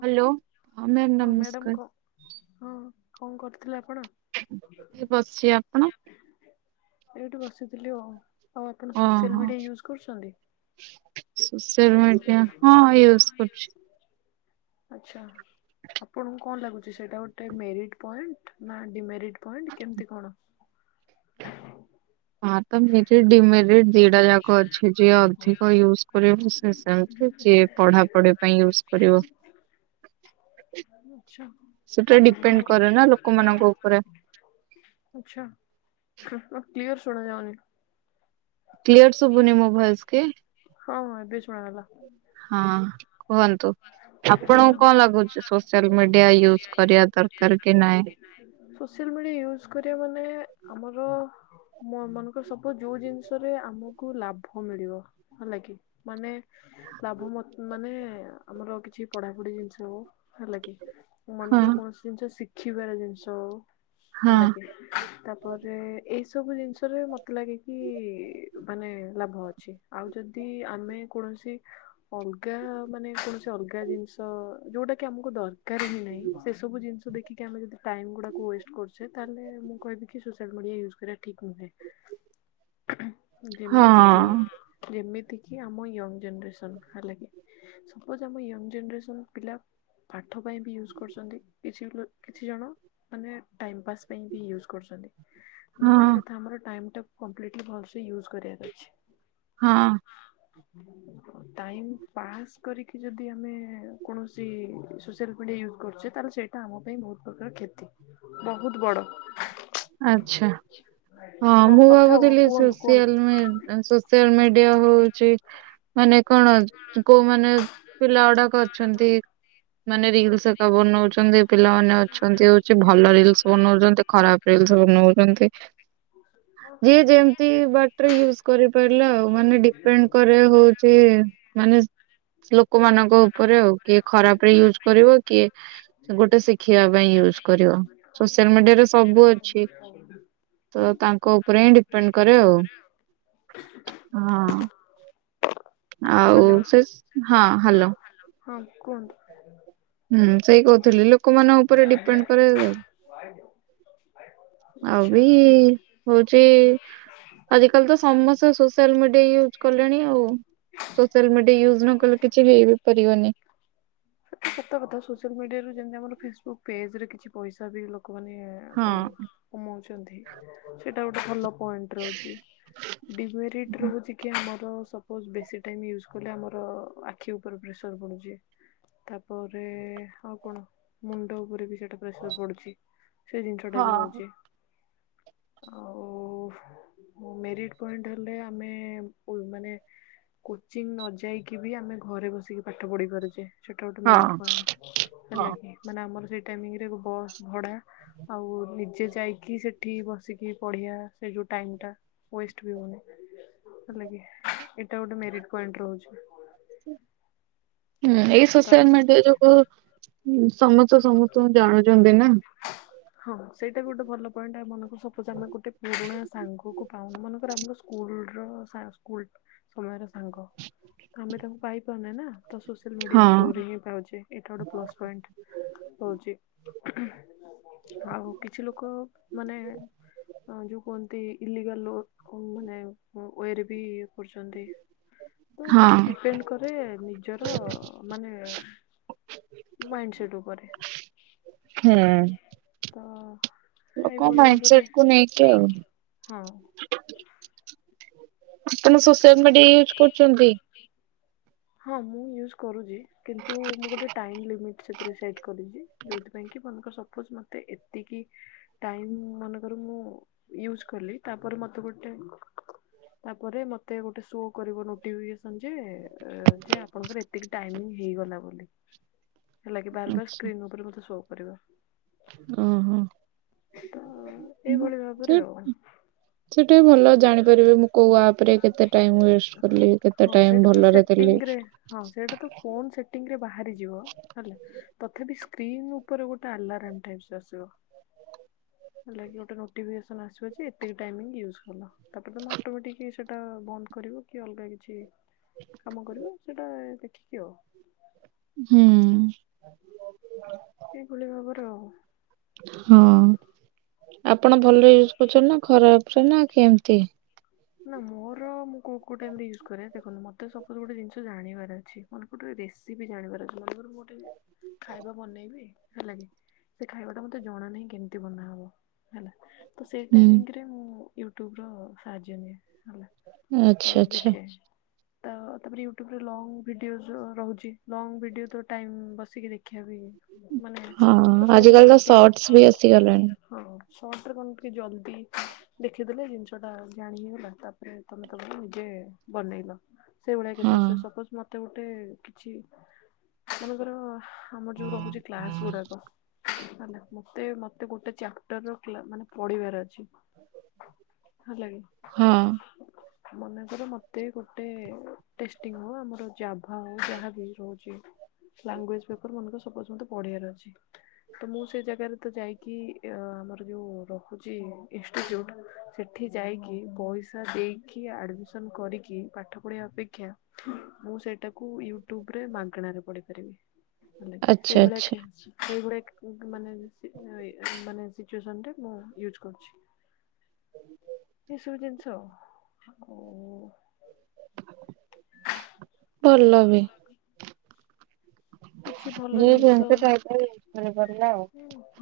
Hello ହଁ ma'am ହଁ madam ନମସ୍କାର। କ ହଁ କଣ କରୁଥିଲେ ଆପ୍? ଏଇ ବସିଛି ଆପଣ? ଏଇଠି ବସିଥିଲି ଆଉ। ଆଉ ଆପଣ ସୋସିଆଲ୍ ଓହୋ ମିଡିଆ ୟୁଜ୍ କରୁଛନ୍ତି? ୟୁଜ୍ କରୁଛି। ଆଛା ଆପଣଙ୍କୁ କଣ ଲାଗୁଛି ସେଟା ଗୋଟେ ମେରିଟ୍ ପଏଣ୍ଟ୍ ନା ଡିମେରିଟ୍? ପଏଣ୍ଟ କେମିତି କଣ? ହଁ ତ ମେରିଟ୍ ଡିମେରିଟ୍ ଦିଟା ଯାକ ଅଛି ଯିଏ ଅଧିକ ୟୁଜ୍ କରିବ ସେ ସେମିତି ଯିଏ ପଢାପଢି ପାଇଁ ୟୁଜ୍ କରିବ। ଆଚ୍ଛା। ସେଟା ଡିପେଣ୍ଡ କରେ ନା ଲୋକମାନଙ୍କ ଉପରେ ଆଚ୍ଛା କ୍ଲିୟର ଶୁଣଯାଉନି। କ୍ଲିୟର ଶୁଭୁନି ମୋ ଭଏସ୍ କି? ହଁ ହଁ ଏବେ ଶୁଣାଗଲା। ହଁ କୁହନ୍ତୁ। ଆପଣଙ୍କୁ ହଁ କଣ ଲାଗୁଛି ସୋସିଆଲ ମିଡିଆ ୟୁଜ୍ କରିବା ଦରକାର କି ନାଇଁ? ମିଳି ୟୁଜ୍ କରିବା ମାନେ ଆମର ମୋ ମନେକର ସବୁ ଯୋଉ ଜିନିଷରେ ଆମକୁ ଲାଭ ମିଳିବ ହେଲାକି କି ମାନେ ଲାଭ ମତ୍ ମାନେ ଆମର କିଛି ପଢାପଢି ଜିନିଷ ହେଲାକି ହଁ ମନେକର କୌଣସି ଜିନିଷ ଶିଖ୍ ଖିବାର ଜିନିଷ ହଁ ହେଲାକି ତାପରେ ଏ। ସବୁ ଜିନିଷରେ ମତେ ଲାଗେ କିିଇ-ଇ-ଇ ମାନେ ଲାଭ ଅଛି ଆଉ ଯଦି ଆମେ କୌଣ ସି ଅଲଗା ମାନେ କୌଣସି। କିଛି ଅଲଗା ଜିନିଷ ଯୋଉଟାକି ଆମକୁ ଦରକାର ହିଁ ନାହିଁ ସେ ସବୁ ଜିନିଷ ଦେଖିକି ଆମେ ଯଦି ଟାଇମଗୁଡାକୁ ୱେଷ୍ଟ୍ କରୁଛେ ତାହେଲେ ମୁଁ କହିବିକି ସୋସିଆଲ ମିଡିଆ ୟୂଜ୍ ସେରା ଠିକ ନୁହେଁ, ହଁ ଯେମିତି କି ଯେମିତ୍ ତିକି ଆମ ୟଙ୍ଗ୍ ଜେନେରେସନ୍ ହେଲାକି ସପୋଜ୍ ଆମ ୟଙ୍ଗ୍ ଜେନେରେସନ୍ ପିଲା ପାଠ ପାଇଁ ବି ୟୁଜ୍ କରୁଛନ୍ତି କିଛି ଲୋ କିଛି ଜଣ ମାନେ ଟାଇମ୍ ପାସ୍ ପାଇଁ ବି ୟୁଜ୍ କରୁଛନ୍ତି, ମୁଁ ହଁ କହିବା କଥା ଆମର ଟାଇମଟା କମ୍ପ୍ଲିଟଲି ଭଲସେ ୟୁଜ୍ କରିବାର ଅଛି। ହଁ। ଟାଇମ୍ ପାସ୍‌ କରିକି ଯଦି ଆମେ କୌଣସି ସୋସିଆଲ୍ ମିଡ଼ିଆ ୟୁଜ୍ କରୁଛେ ତାହେଲେ ସେଇଟା ଆମ ପାଇଁ ବହୁତ ପ୍ରକାର କ୍ଷ ତି ବହୁତ ବଡ଼। ଆଚ୍ଛା। ହଁ ମୁଁ କଥା ଭାବୁଥିଲି କୁହନ୍ତୁ ସୋସିଆଲ କୁହନ୍ତୁ ମି ସୋସିଆଲ ମିଡିଆ ହଉଛି ମାନେ କଣ କୋଉମାନେ ପିଲା ଗୁଡାକ ଅଛନ୍ତି ମାନେ ରିଲସ୍ ଏକା ବନଉଛନ୍ତି ପିଲାମାନେ ଅଛନ୍ତି ହଉଛି ଭଲ ରିଲସ୍ ବନଉଛନ୍ତି ଖରାପ୍ ରିଲସ୍ ବନଉଛନ୍ତି। ହଁ। ଯିଏ ଯେମତି ବାଟରେ ୟୁଜ୍ କରିପାରିଲା ଆଉ ମାନେ ଡିପେଣ୍ଡ୍ କରେ ହଉଛି ମାନେ ଲୋକମାନଙ୍କ ଉପରେ ଆଉ କିଏ ଖରାପରେ ୟୁଜ୍ କରିବ କିଏ ଗୋଟେ ଶିଖିବା ପାଇଁ ୟୁଜ୍। ୟୁଜ୍ କରିବ, ସୋସିଆଲ ମିଡିଆରେ ସବୁ ଅଛି। ତ ତାଙ୍କ ଉପରେ ହିଁ ଡିପେଣ୍ଡ୍ କରେ ଆଉ। ହଁ। ଆଉ ହ୍ୟାଲୋ ସେସ୍ ହଁ ହାଲୋ। ହଁ କୁହନ୍ତୁ। ହୁଁ ସେଇ କହୁଥିଲି ଲୋକମାନଙ୍କ ଉପରେ ଡିପେଣ୍ଡ୍ କରେ। ଆ। ଆଉ ବି ହଉଚି ଆଜିକାଲି ତ ସମସ୍ତେ ସୋସିଆଲ ମିଡିଆ ୟୁଜ୍ କଲେଣି ଆଉ। ସୋସିଆଲ ମିଡିଆ ୟୁଜ ନ କଲେ କିଛି ବି ହେଇ ପାରିବନି। ସେ ସତ କଥା ସୋଆଲ ମିଡିଆରୁ ଯେମତି ଆମର ଫେସବୁକ ପେଜରେ କିଛି ପଇସା ବଦେଇ ଲୋ କମାନୋନ ହଁ। କଣ କମଉଚନ୍ତି ସେଇଟା ଗୋଟେ ଭଲ ପଏଣ୍ଟ ରହୁଚି ଡିମେରିଟ୍ ରହୁଚି କି ଆମର ସପୋଜ ବେଶୀ ଟାଇମ୍ ୟୁଜ୍ କଲେ ଆମର ଆଖି ଉପରେ ପ୍ରେସର ପଡ଼ୁଚି। ତାପରେ ଆଉ କଣ ମୁଣ୍ଡ ଉପରେ ବି ସେଇଟା ପ୍ରେସର ପଡୁଚି। ସେ ଜିନିଷଟା ବି ହଁ। ହଉଚି ଆଉ ମେରିଟ ପଏଣ୍ଟ ହେଲେ ଆମେ ପୁ ମାନେ କୋଚିଂ ନ ଯାଇକି ବି ଆମେ ଘରେ ବସିକି ପାଠ ପଢି ପାରୁଚେ। ସେଟା ଗୋଟେ ହଁ ମେରିଟ ପଣ୍ଟ ହଁ ହେଲା କି ମାନେ ଆମର ସେଇ ମିତିରେ ବି ବସ୍ ଭଡା ଆଉ ନିଜେ ଯାଇକି ସେଠି ବସିକି ପଢିଆ ସେ ଯୋଉ ଟାଇମ ଟା ୱେଷ୍ଟ ବି ହଉନି। ହେଲା କି ଏଟା ଗୋଟେ ମେରିଟ ପଏଣ୍ଟ ରହୁଚି। ହୁଁ ଏଇ ତ ସୋସିଆଲ ମିଡିଆ ଯୋଗୁ ହଁ ସମସ୍ତେ ସମସ୍ତଙ୍କୁ ଜାଣୁଚନ୍ତି ନା। ହଁ ସେଇଟା ବି ଗୋଟେ ଭଲ ପଏଣ୍ଟ ଏମାନଙ୍କୁ ସପୋଜ ଆମେ ଗୋଟେ ପୁରୁଣା ସାଙ୍ଗକୁ ପାଉନୁ ମନେକର ଆମର ସ୍କୁଲର ସା ସ୍କୁଲ ସମୟର ସାଙ୍ଗ ତ ଆମେ ତାକୁ ପାଇପାରୁନେ ନା। ତ ସୋସିଆଲ୍ ହଁ ମିଡ଼ିଆ ଥ୍ରୁରେ ହିଁ ପାଉଚେ ଏଇଟା ଗୋଟେ ପ୍ଲସ୍ ପଏଣ୍ଟ। ହଉଚି ଆଉ କିଛି ଲୋକ ମାନେ ଆଉ ଯୋଉ କୁହନ୍ତି ଇଲିଗାଲ ନୋଟ ମାନେ ୱେରେ ବି କରୁଚନ୍ତି। ତ ହଁ ସେଟା ଡିପେଣ୍ଡ କର କରେ ନିଜର ମାନେ ମାଇଣ୍ଡ ସେଟ ଉପରେ। ହୁଁ। ତ ଲୋକ ଏଇଭଳି ମାଇଣ୍ଡ ଭାବରେ, ସେଟ କୁ ନେଇକି ଆଉ ହଁ। ଆପଣ [inaudible] ସୋସିଆଲ ମିଡିଆ ୟୁଜ କରୁଛନ୍ତି? ହଁ ମୁଁ ୟୁଜ୍ କରୁଚି କିନ୍ତୁ ମୁଁ ଗୋଟେ ଟାଇମ୍ ଲିମିଟ୍ ସେଥିରେ ସେଟ୍ କରିଚି ଯଉଁଥିପାଇଁ କି ବ ତ ସପୋଜ ମତେ ଏତିକି ଟାଇମ ମନେକର ମୁଁ ୟୁଜ କଲି ତା ପରେ ମତେ ଗୋଟେ ତାପରେ ମତେ ଗୋଟେ ଶୋ କରିବ ନୋଟିଫିକେସନ ଯେ ଏ ଯେ ଆପଣଙ୍କର ଏତିକି ଟାଇମ ହେଇଗଲା ବୋଲି। ହେଲା କିି ବାର ବାର ସ୍କ୍ରିନ୍ ଉପରେ ମତେ ସୋ କରିବ। ଓ ହୋ। ତ ଅ ଏଇଭଳି ଭାବରେ ଆଉ। ସେଟା ବି ଭଲ ଜାଣିପାରିବେ ମୁଁ କୋଉ ଆପ ରେ କେତେ ଟାଇମ ୱେଷ୍ଟ କଲି କେତେ ଟାଇମ ଭଲରେ ଦେଲି। ସେଟିଙ୍ଗ ରେ ହଁ ସେଟା ତ ଫୋନ୍ ସେଟିଙ୍ଗ ରେ ବାହାରିଯିବ ହେଲା ତଥାପି ସ୍ ସ୍କ୍ରିନ୍ ଉପରେ ଗୋଟେ ଆଲାରାମ ଟାଇପସ ଆସିବ। ହେଲା କି ଗୋଟେ ନୋଟିଫିକେସନ୍ ଆସିବ ଯେ ଏତିକି ଟାଇମିଙ୍ଗ ୟୁଜ କଲ, ତାପରେ ତମେ ଅଟୋମେଟିକ ଜିନିସ ଟା ବନ୍ଦ କରିବ କି ଅଲଗା କିଛି କାମ କରିବ ସେଇଟା ଦେଖିକି ଆଉ। ହୁଁ। ଏଇ ଭଳି ଭାବରେ ଆଉ। ହଁ। ଆପଣ ଭଲ ୟୁଜ କରୁଚନ୍ତି ନା ଖରାପ ରେ ନା କେମିତି? ନା ମୋର ମୁଁ କୋଉ କୋଉ ଟାଇମରେ ୟୁଜ କରେ ଦେଖନ୍ତୁ ମତେ ସପୋଜ ଗୋଟେ ଜିନିଷ ଜାଣିବାର ଅଛି ମନେକର ଗୋଟେ ରେ ରେସିପି ଜାଣିବାର ଅଛି ମନେକର ମୁଁ ଗୋଟେ ଖାଇବା ବନେଇବି। ହେଲା କି ସେ ଖାଇବା ଟା ମତେ ଜଣା ନାହିଁ କେମିତି ବନାହବ ହେଲା। ତ ସେଇ ହୁଁ। ଟାଇମିଙ୍ଗରେ ମୁଁ ୟୁଟ୍ୟୁବର ସାହାଯ୍ୟ ନିଏ। ହେଲା ତ ଆଚ୍ଛା ଏବେ ଆଚ୍ଛା ଖେ ତ ତାପରେ ୟୁଟ୍ୟୁବରେ ଲଙ୍ଗ ଭିଡିଓସ ରହୁଚି ଲଙ୍ଗ ଭିଡିଓ ତ ଟାଇମ ବସିକି ଦେଖିବା ବି ମାନେ ହଁ କେତେବେଳେ ଆଜିକାଲି ତ ସର୍ଟସ ବି ଆସିଗଲାଣି। କେତେବେଳେ, ହଁ। ସର୍ଟ ରେ କଣ ଟିକେ ଜଲଦି ଦେଖିଦେଲେ ଜିନିଷ ଟା ଜାଣିହେଇଗଲା ତାପରେ ତମେ ତମର ନିଜେ ସେ ବନେଇବ। ସେଇଭଳିଆ ହଁ କେସେସ୍ ରେ ସପୋଜ ମତେ ଗୋଟେ କିଛି ମନେକର ଆମର ଯୋଉ ରହୁଛି କ୍ଲାସ୍ ଗୁଡ଼ାକ ହେଲା ମତେ ମତେ ଗୋଟେ ଚା [unintelligible] ମାନେ ପଢ଼ିବାର ଅଛି ହେଲାକି ହଁ। ହୁଁ। ମନେକର ମତେ ଗୋଟେ ଟେଷ୍ଟିଙ୍କ୍ ହଉ ଆମର ଜାଭା ହଉ ଯାହା ବି ରହୁଛି ଲାଙ୍ଗୁଏଜ ପେପର ମନେକର ସପୋଜ ମତେ ପଢ଼ିବାର ଅଛି ତ ମୁଁ ସେ ଜାଗାରେ ତ ଯାଇକି ଆମର ଯୋଉ ରହୁଛି ଇନଷ୍ଟିଚ୍ୟୁଟ୍ ସେଠି ଯାଇକି ପଇସା ଦେଇକି ଆଡ଼ମିସନ୍ କରିକି ପାଠ ପଢ଼ିବା ଅପେକ୍ଷା ମୁଁ ସେଇଟାକୁ ୟୁଟ୍ୟୁବରେ ମାଗଣାରେ ପଢି଼ପାରିବି। ଆଚ୍ଛା ସେଇଭଳିଆ ଆଚ୍ଛା ସେଇଭଳିଆ ମାନେ ମାନେ ସିଚୁଏସନ୍ ଟା ମୁଁ ୟୁଜ୍ କରୁଚି। ଏସବୁ ଜିନିଷ ଆଉ ଭଲ ବି କିଛି ଭଲ ଯେ ଜିନିଷ ଯେମିତି ଟାଇପ୍ ର ହଁ [unintelligible]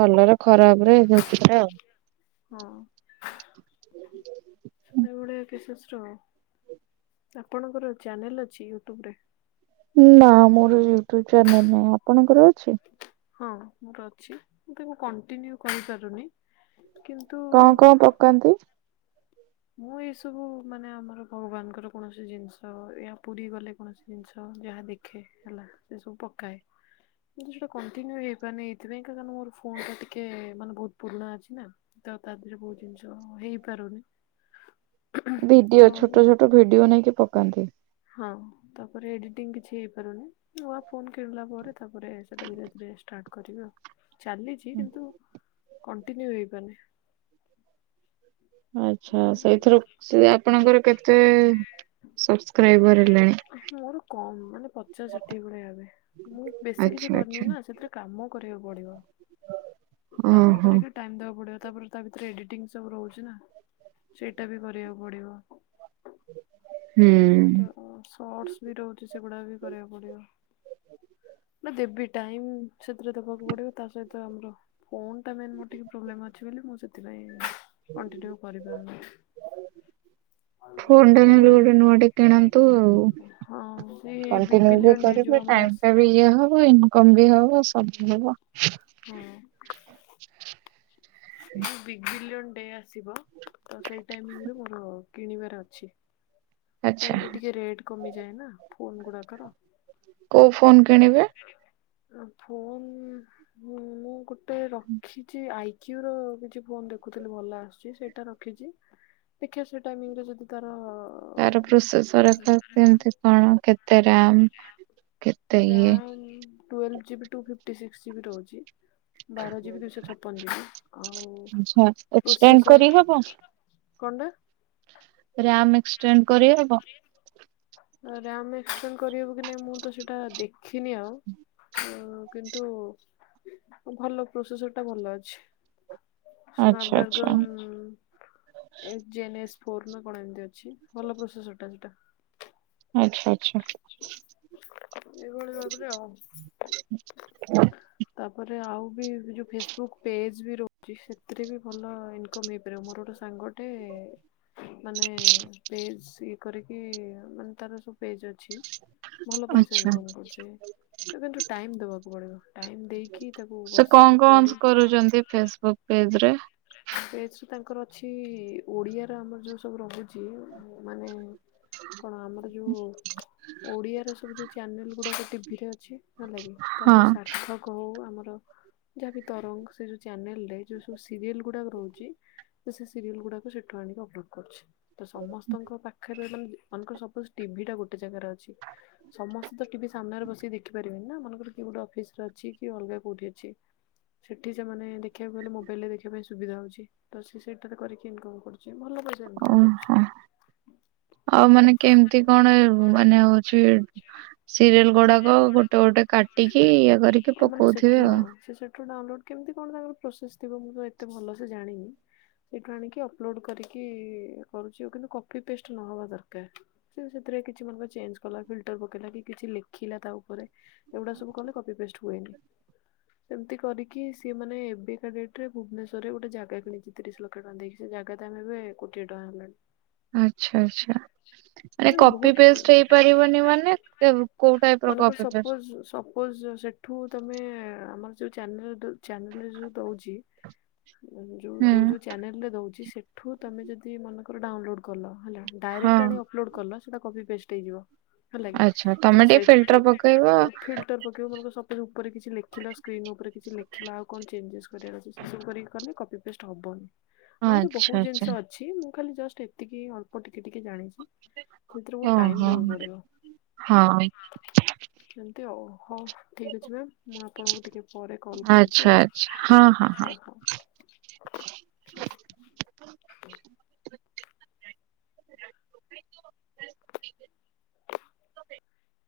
ଭଲରେ ଖରାପ ରେ [unintelligible] ଆଉ ହଁ। ଏଇଭଳିଆ କେସେସ ଆପଣଙ୍କର ଚ୍ୟାନେଲ ଅଛି ୟୁଟ୍ୟୁବରେ। ନା ମୋର ୟୁଟ୍ୟୁବ ଚ୍ୟାନେଲ ନାହିଁ ଆପଣଙ୍କର ଅଛି? ହଁ ମୋର ଅଛି ମୁଁ ତ ମୁଁ କଣ୍ଟିନ୍ୟୁ କରିପାରୁନି। କିନ୍ତୁ କଣ କଣ ପକାନ୍ତି। ମୁଁ ଏଇସବୁ ମାନେ ଆମର ଭଗବାନଙ୍କର କୌଣସି ଜିନିଷ ଏୟା ପୁରୀ ଗଲେ କୌଣସି ଜିନିଷ। ଯାହା ଦେଖେ ହେଲା ସେ ସବୁ ପକାଏ। [unintelligible] କଣ୍ଟିନ୍ୟୁ ହେଇପାରୁନି ଏଇଥିପାଇଁ କା ମୋ ଫୋନ ଟା ଟିକେ ମାନେ ବହୁତ୍ ପୁରୁଣା ଅଛି ନା। ତ ତା ଦେହରେ ବୋହୁତ୍ ଜିନିଷ ହେଇପାରୁନି। ଭିଡ଼ିଓ ତ ଛୋଟ ଛୋଟ ଭିଡିଓ ନେଇକି ପକାନ୍ତି। ହଁ ତାପରେ ଏଡିଟିଂ କିଛି ହେଇପାରୁନି ନୂଆ। ଫୋନ କିଣିଲା ପରେ ତାପରେ ସେଟା ଧୀରେ ଧୀରେ ଷ୍ଟାର୍ଟ କରିବା ଚାଲିଛି କିନ୍ତୁ କଣ୍ଟିନ୍ୟୁ ହେଇପାରିନି। ଆଚ୍ଛା ସେଇଥିରୁ ସେ ଆପଣଙ୍କର କେତେ ସବସ୍କ୍ରାଇବର ହେଲାଣି? ମୋର କମ୍ ମାନେ ପଚାଶ ଷାଠିଏ ଭଲିଆ ହେବେ ମୁଁ ବେଶୀ ଆଚ୍ଛା କିଛି କରିନି ଆଚ୍ଛା ନା ସେଥିରେ କାମ କାମ କରିବାକୁ ପଡ଼ିବ କାମ ଓହୋ କରିଛି ଟାଇମ୍ ଦବାକୁ ପଡିବ ତାପରେ ତା ଭିତରେ ଏଡ଼ିଟିଙ୍ଗ୍ ସବୁ ରହୁଛି ନା ସେଇଟା ବି କରିବାକୁ ପଡ଼ିବ। ହୁଁ। ଶର୍ଟସ ବି ରହୁଛି ସେଗୁଡା ବି କରିବାକୁ ପଡ଼ିବ। ନା ଦେବି। ଟାଇମ୍ ସେଥିରେ ଦେବାକୁ ପଡ଼ିବ ତା ସହିତ ଆମର ଫୋନ୍ ଟା ମେନ୍ ମୋର ଟିକେ ପ୍ରୋବ୍ଲେମ୍ ଅଛି ବୋଲି ସେଥିପାଇଁ କଣ୍ଟିନ୍ୟୁ କରିପାରୁନି। ଫୋନ ଟା ନହେଲେ ଏଇଭଳି ଗୋଟେ ନୂଆ ଟେ କିଣନ୍ତୁ ଆଉ ହଁ ସେଇ ବିଗ୍ କଣ୍ଟିନ୍ୟୁ ବି ବିଲିୟନ ଡେ ଯୋଉ କରିବେ ଆମର ଆସ ଟାଇମ୍ ଟା ବି ଇଏ ହବ ଇନକମ୍ ହବ ସବୁ ହବ। ହଁ। ଏଇ ବିଗ୍ ବିଲିଅନ୍ ଏବେ ଆସିବ ତ ସେଇ ଟାଇମିଂରେ ମୋର କିଣିବାର ଅଛି। ସେଇ ଆଚ୍ଛା ଟାଇମ୍ ରେ ଟିକେ ରେଟ୍ କମିଯାଏ ନା ଫୋନ ଗୁଡ଼ାକ ର। କୋଉ ଫୋନ୍ କିଣିବେ? ଫୋନ ମୁଁ ଗୋଟେ ରଖିଛି ଆଇକ୍ୟୁର କିଛି ଫୋନ୍ ଦେଖୁଥିଲି ଭଲ ଆସୁଛି ସେଇଟା ରଖିଛି ଦେଖିବା ସେଇ ଟାଇମ୍ ଯଦି ତାର ତାର ପ୍ରୋସେସର୍ କେମତି କଣ କେତେ ରାମ୍ କେତେ? ସେଇଏ twelve GB two fifty G ରହୁଚି। ବାର ଯିବି ଦୁଇଶହ ଛପନ ଯିବି ଆଉ ଏସେଣ୍ଡ କରିହବ। ହଁ ପରା। ମ ଏସଟେଣ୍ଡ କରିହବ ରାମ୍ କରିହେବ କି ନାଇଁ ମୁଁ ତ ସେଇଟା ଦେଖିନି ଆଉ କିନ୍ତୁ ଭଲ ପ୍ରୋସେସର ଟା ଭଲ ଅଛି। ଆଚ୍ଛା ଆଚ୍ଛା ସ୍ନାପଡାର୍ଗ ଜେ ଫୋର ନା କଣ ଏମିତି ଅଛି ଭଲ ପ୍ରୋସେସଟା ସେଟା ଆଚ୍ଛା ଆଚ୍ଛା ଏଭଳି ଭାବରେ ଆଉ ତାପରେ ଆଉ ବି ଯୋଉ ଫେସବୁକ୍ ପେଜ ରଛି ସେଥିରେ ବି ଭଲ ଇନ ହେଇପାରିବ ମୋର ଗୋଟେ ସାଙ୍ଗଟେ ମାନେ ପେଜ ଇଏକରିକି ମାନେ ତାର [unintelligible] ଭଲ ପଇସା ଆଚ୍ଛା। ଇନକମ କରୁଛେ, କିନ୍ତୁ ଟାଇମ ଦବାକୁ ପଡିବ। ଟାଇମ ଦେଇକି ତାକୁ ସେ ବସିକି କଣ କରି କଣ କରୁଛନ୍ତି, ଫେସବୁକ୍ ପେଜ ରେ ବ ତାଙ୍କର ଅଛି ଓଡିଆର ଆମର ଯୋଉ ସବୁ ରହୁଚି ମାନେ କଣ ଆମର ଯୋଉ ଓଡିଆ ର ସବୁ ଯୋଉ ଚ୍ୟାନେଲ ଗୁଡାକ ଟିଭିରେ ଅଛି ନ ଲାଗେ ତାର ହଁ ଯୋଉ ସାର୍ଥକ ହୋଉ ଆମର ତରଙ୍ଗ ସେ ଚ୍ୟାନେଲରେ ଯୋଉ ସବୁ ସିରିଏଲ୍ ରେ ଗୁଡ଼ାକ ରହୁଛି ସେ ସିରିଏଲ୍ ଗୁଡାକ ସେଠୁ ଆଣିକି ଅପଲୋଡ଼୍ କରୁଚି। ତ ସମସ୍ତଙ୍କ ପାଖରେ ରହି। ମନେକର ସପୋଜ ଟିଭି ଟା ଗୋଟେ ଜାଗାରେ ଅଛି ସମସ୍ତେ ଟିଭି ସାମ୍ନାରେ ବସି ଦେଖିପାରିବେନି ନା ମନ ଗୋଟେ ଅଫିସରେ ଅଛି କି ଅଲଗା କୋଉଠି ଅଛି, ସେଠି ସେମାନେ ଦେଖିବାକୁ ଗଲେ [unintelligible] ଦେଖିବା ପାଇଁ ସୁବିଧା ହୋଉଚି, ତ ସେଇଟାରେ କରିକି ଇନକ କରୁଚି। ଇକମ୍ କରୁଚି। ଓହୋ ଆଉ ମାନେ କେମିତି କଣ ମାନେ ହୋଉଚି ସିରିଏଲ ଗୁଡାକ ଗୋଟେ ଗୋଟେ କାଟିକି ଇଏ କରିକି ଆ ମାନେ ସେଠୁ ପକଉଥିବେ ହଁ ଆଉ। ସେ ସେଠୁ ଡାଉନଲୋଡ କେମିତି କଣ ତାଙ୍କର ପ୍ରୋସେସ ଥିବ ମୁଁ ତ ଏତେ ଭଲସେ ଜାଣିନି। ସେଇଠୁ ଆଣିକି ଅପଲୋଡ କରିକି କରୁଚି, ଆଉ କିନ୍ତୁ କପି ପେଷ୍ଟ ନହବା ଦରକାର ସେ କିଛି [unintelligible] କଲା ଫର ପକେଇଲା କିଛି ଲେ ଖିଲା ତା ଉପରେ ଏଗୁଡା ସବୁ କଲେ କପି ପେଷ୍ଟ ହୁଏନି। ସେମିତି କରିକି ସିଏ ମାନେ ଏବିକା ଡେଟ ରେ ଭୁବନେଶ ରେ ଗୋଟେ ଜାଗା କିଣିଚି ତିରିଶ ଲକ୍ଷ ଟଙ୍କା ଦେଇକି। ଜାଗା ତ ଆମେ ବି କୋଟିଏ ଟଙ୍କା ହେଲା ଆଚ୍ଛା ଆଚ୍ଛା ମାନେ କିନ୍ତୁ ବହୁତ କପି ପେଷ୍ଟ ହେଇପାରିବନି ମାନେ କୋଉ ଟାଇପ ର ମନେକର କପି ପେଷ୍ଟ? ସପୋଜ ସପୋଜ ସେଠୁ ତମେ ଆମର ଯୋଉ ଚାନେଲ ଚାନେଲରେ ଯୋଉ ଦୋଉଚି। ଯୋଉ ହୁଁ ଯୋଉ ଯୋଉ ଚ୍ୟାନେଲରେ ଦୋଉଚି ସେଠୁ ତମେ ଯଦି ମନେକର ଡାଉନଲୋଡ କର। ହଁ ଡାଇରେଟ୍ ଅପଲୋଟ କଲ ସେଟା କପିପେଷ୍ଟ ହେଇଯିବ, ହେଲାକି। ଆଚ୍ଛା ତ ତମେ ଟିକେ ସେଠି ଫିଲ୍ଟର ପକେଇବ ଫିଲ୍ଟର ପକେଇବ ମ ସପୋଜ ଉପରେ କିଛି ଲେଖିଲା ସ୍କ୍ରିନ ଉପରେ କିଛି ଲେଖିଲା ଆଉ କଣ ଚେଞଜେ କରିବାର ଅଛି ସେ ସବୁ [unintelligible] ବେଷ୍ଟ ହେବନି ଆହୁରି ଆଚ୍ଛା ବୋହୁତ ଆଚ୍ଛା ଜିନିଷ ଅଛି, ମୁଁ ଖାଲି ଜଷ୍ଟ ଏତିକି ଅଳ୍ପ ଟିକେ ଟିକିେ ଜାଣିଛି। ସେଥିରେ ବହୁତ ଓ ଟାଇମ ହୋ ଦବାକୁ ପଡିବ ହଁ। ଏମିତି ହୋଉ। ହୋଉ ଠିକ ଅଛି, ମ୍ୟାାମ ମୁଁ ଆପଣଙ୍କୁ ଟିକେ ପରେ କଲ୍ କରୁଛି ଆଚ୍ଛା ଆଉ ଆଚ୍ଛା ହଁ ହଁ। ହୋଉ ହୋଉ। [unintelligible]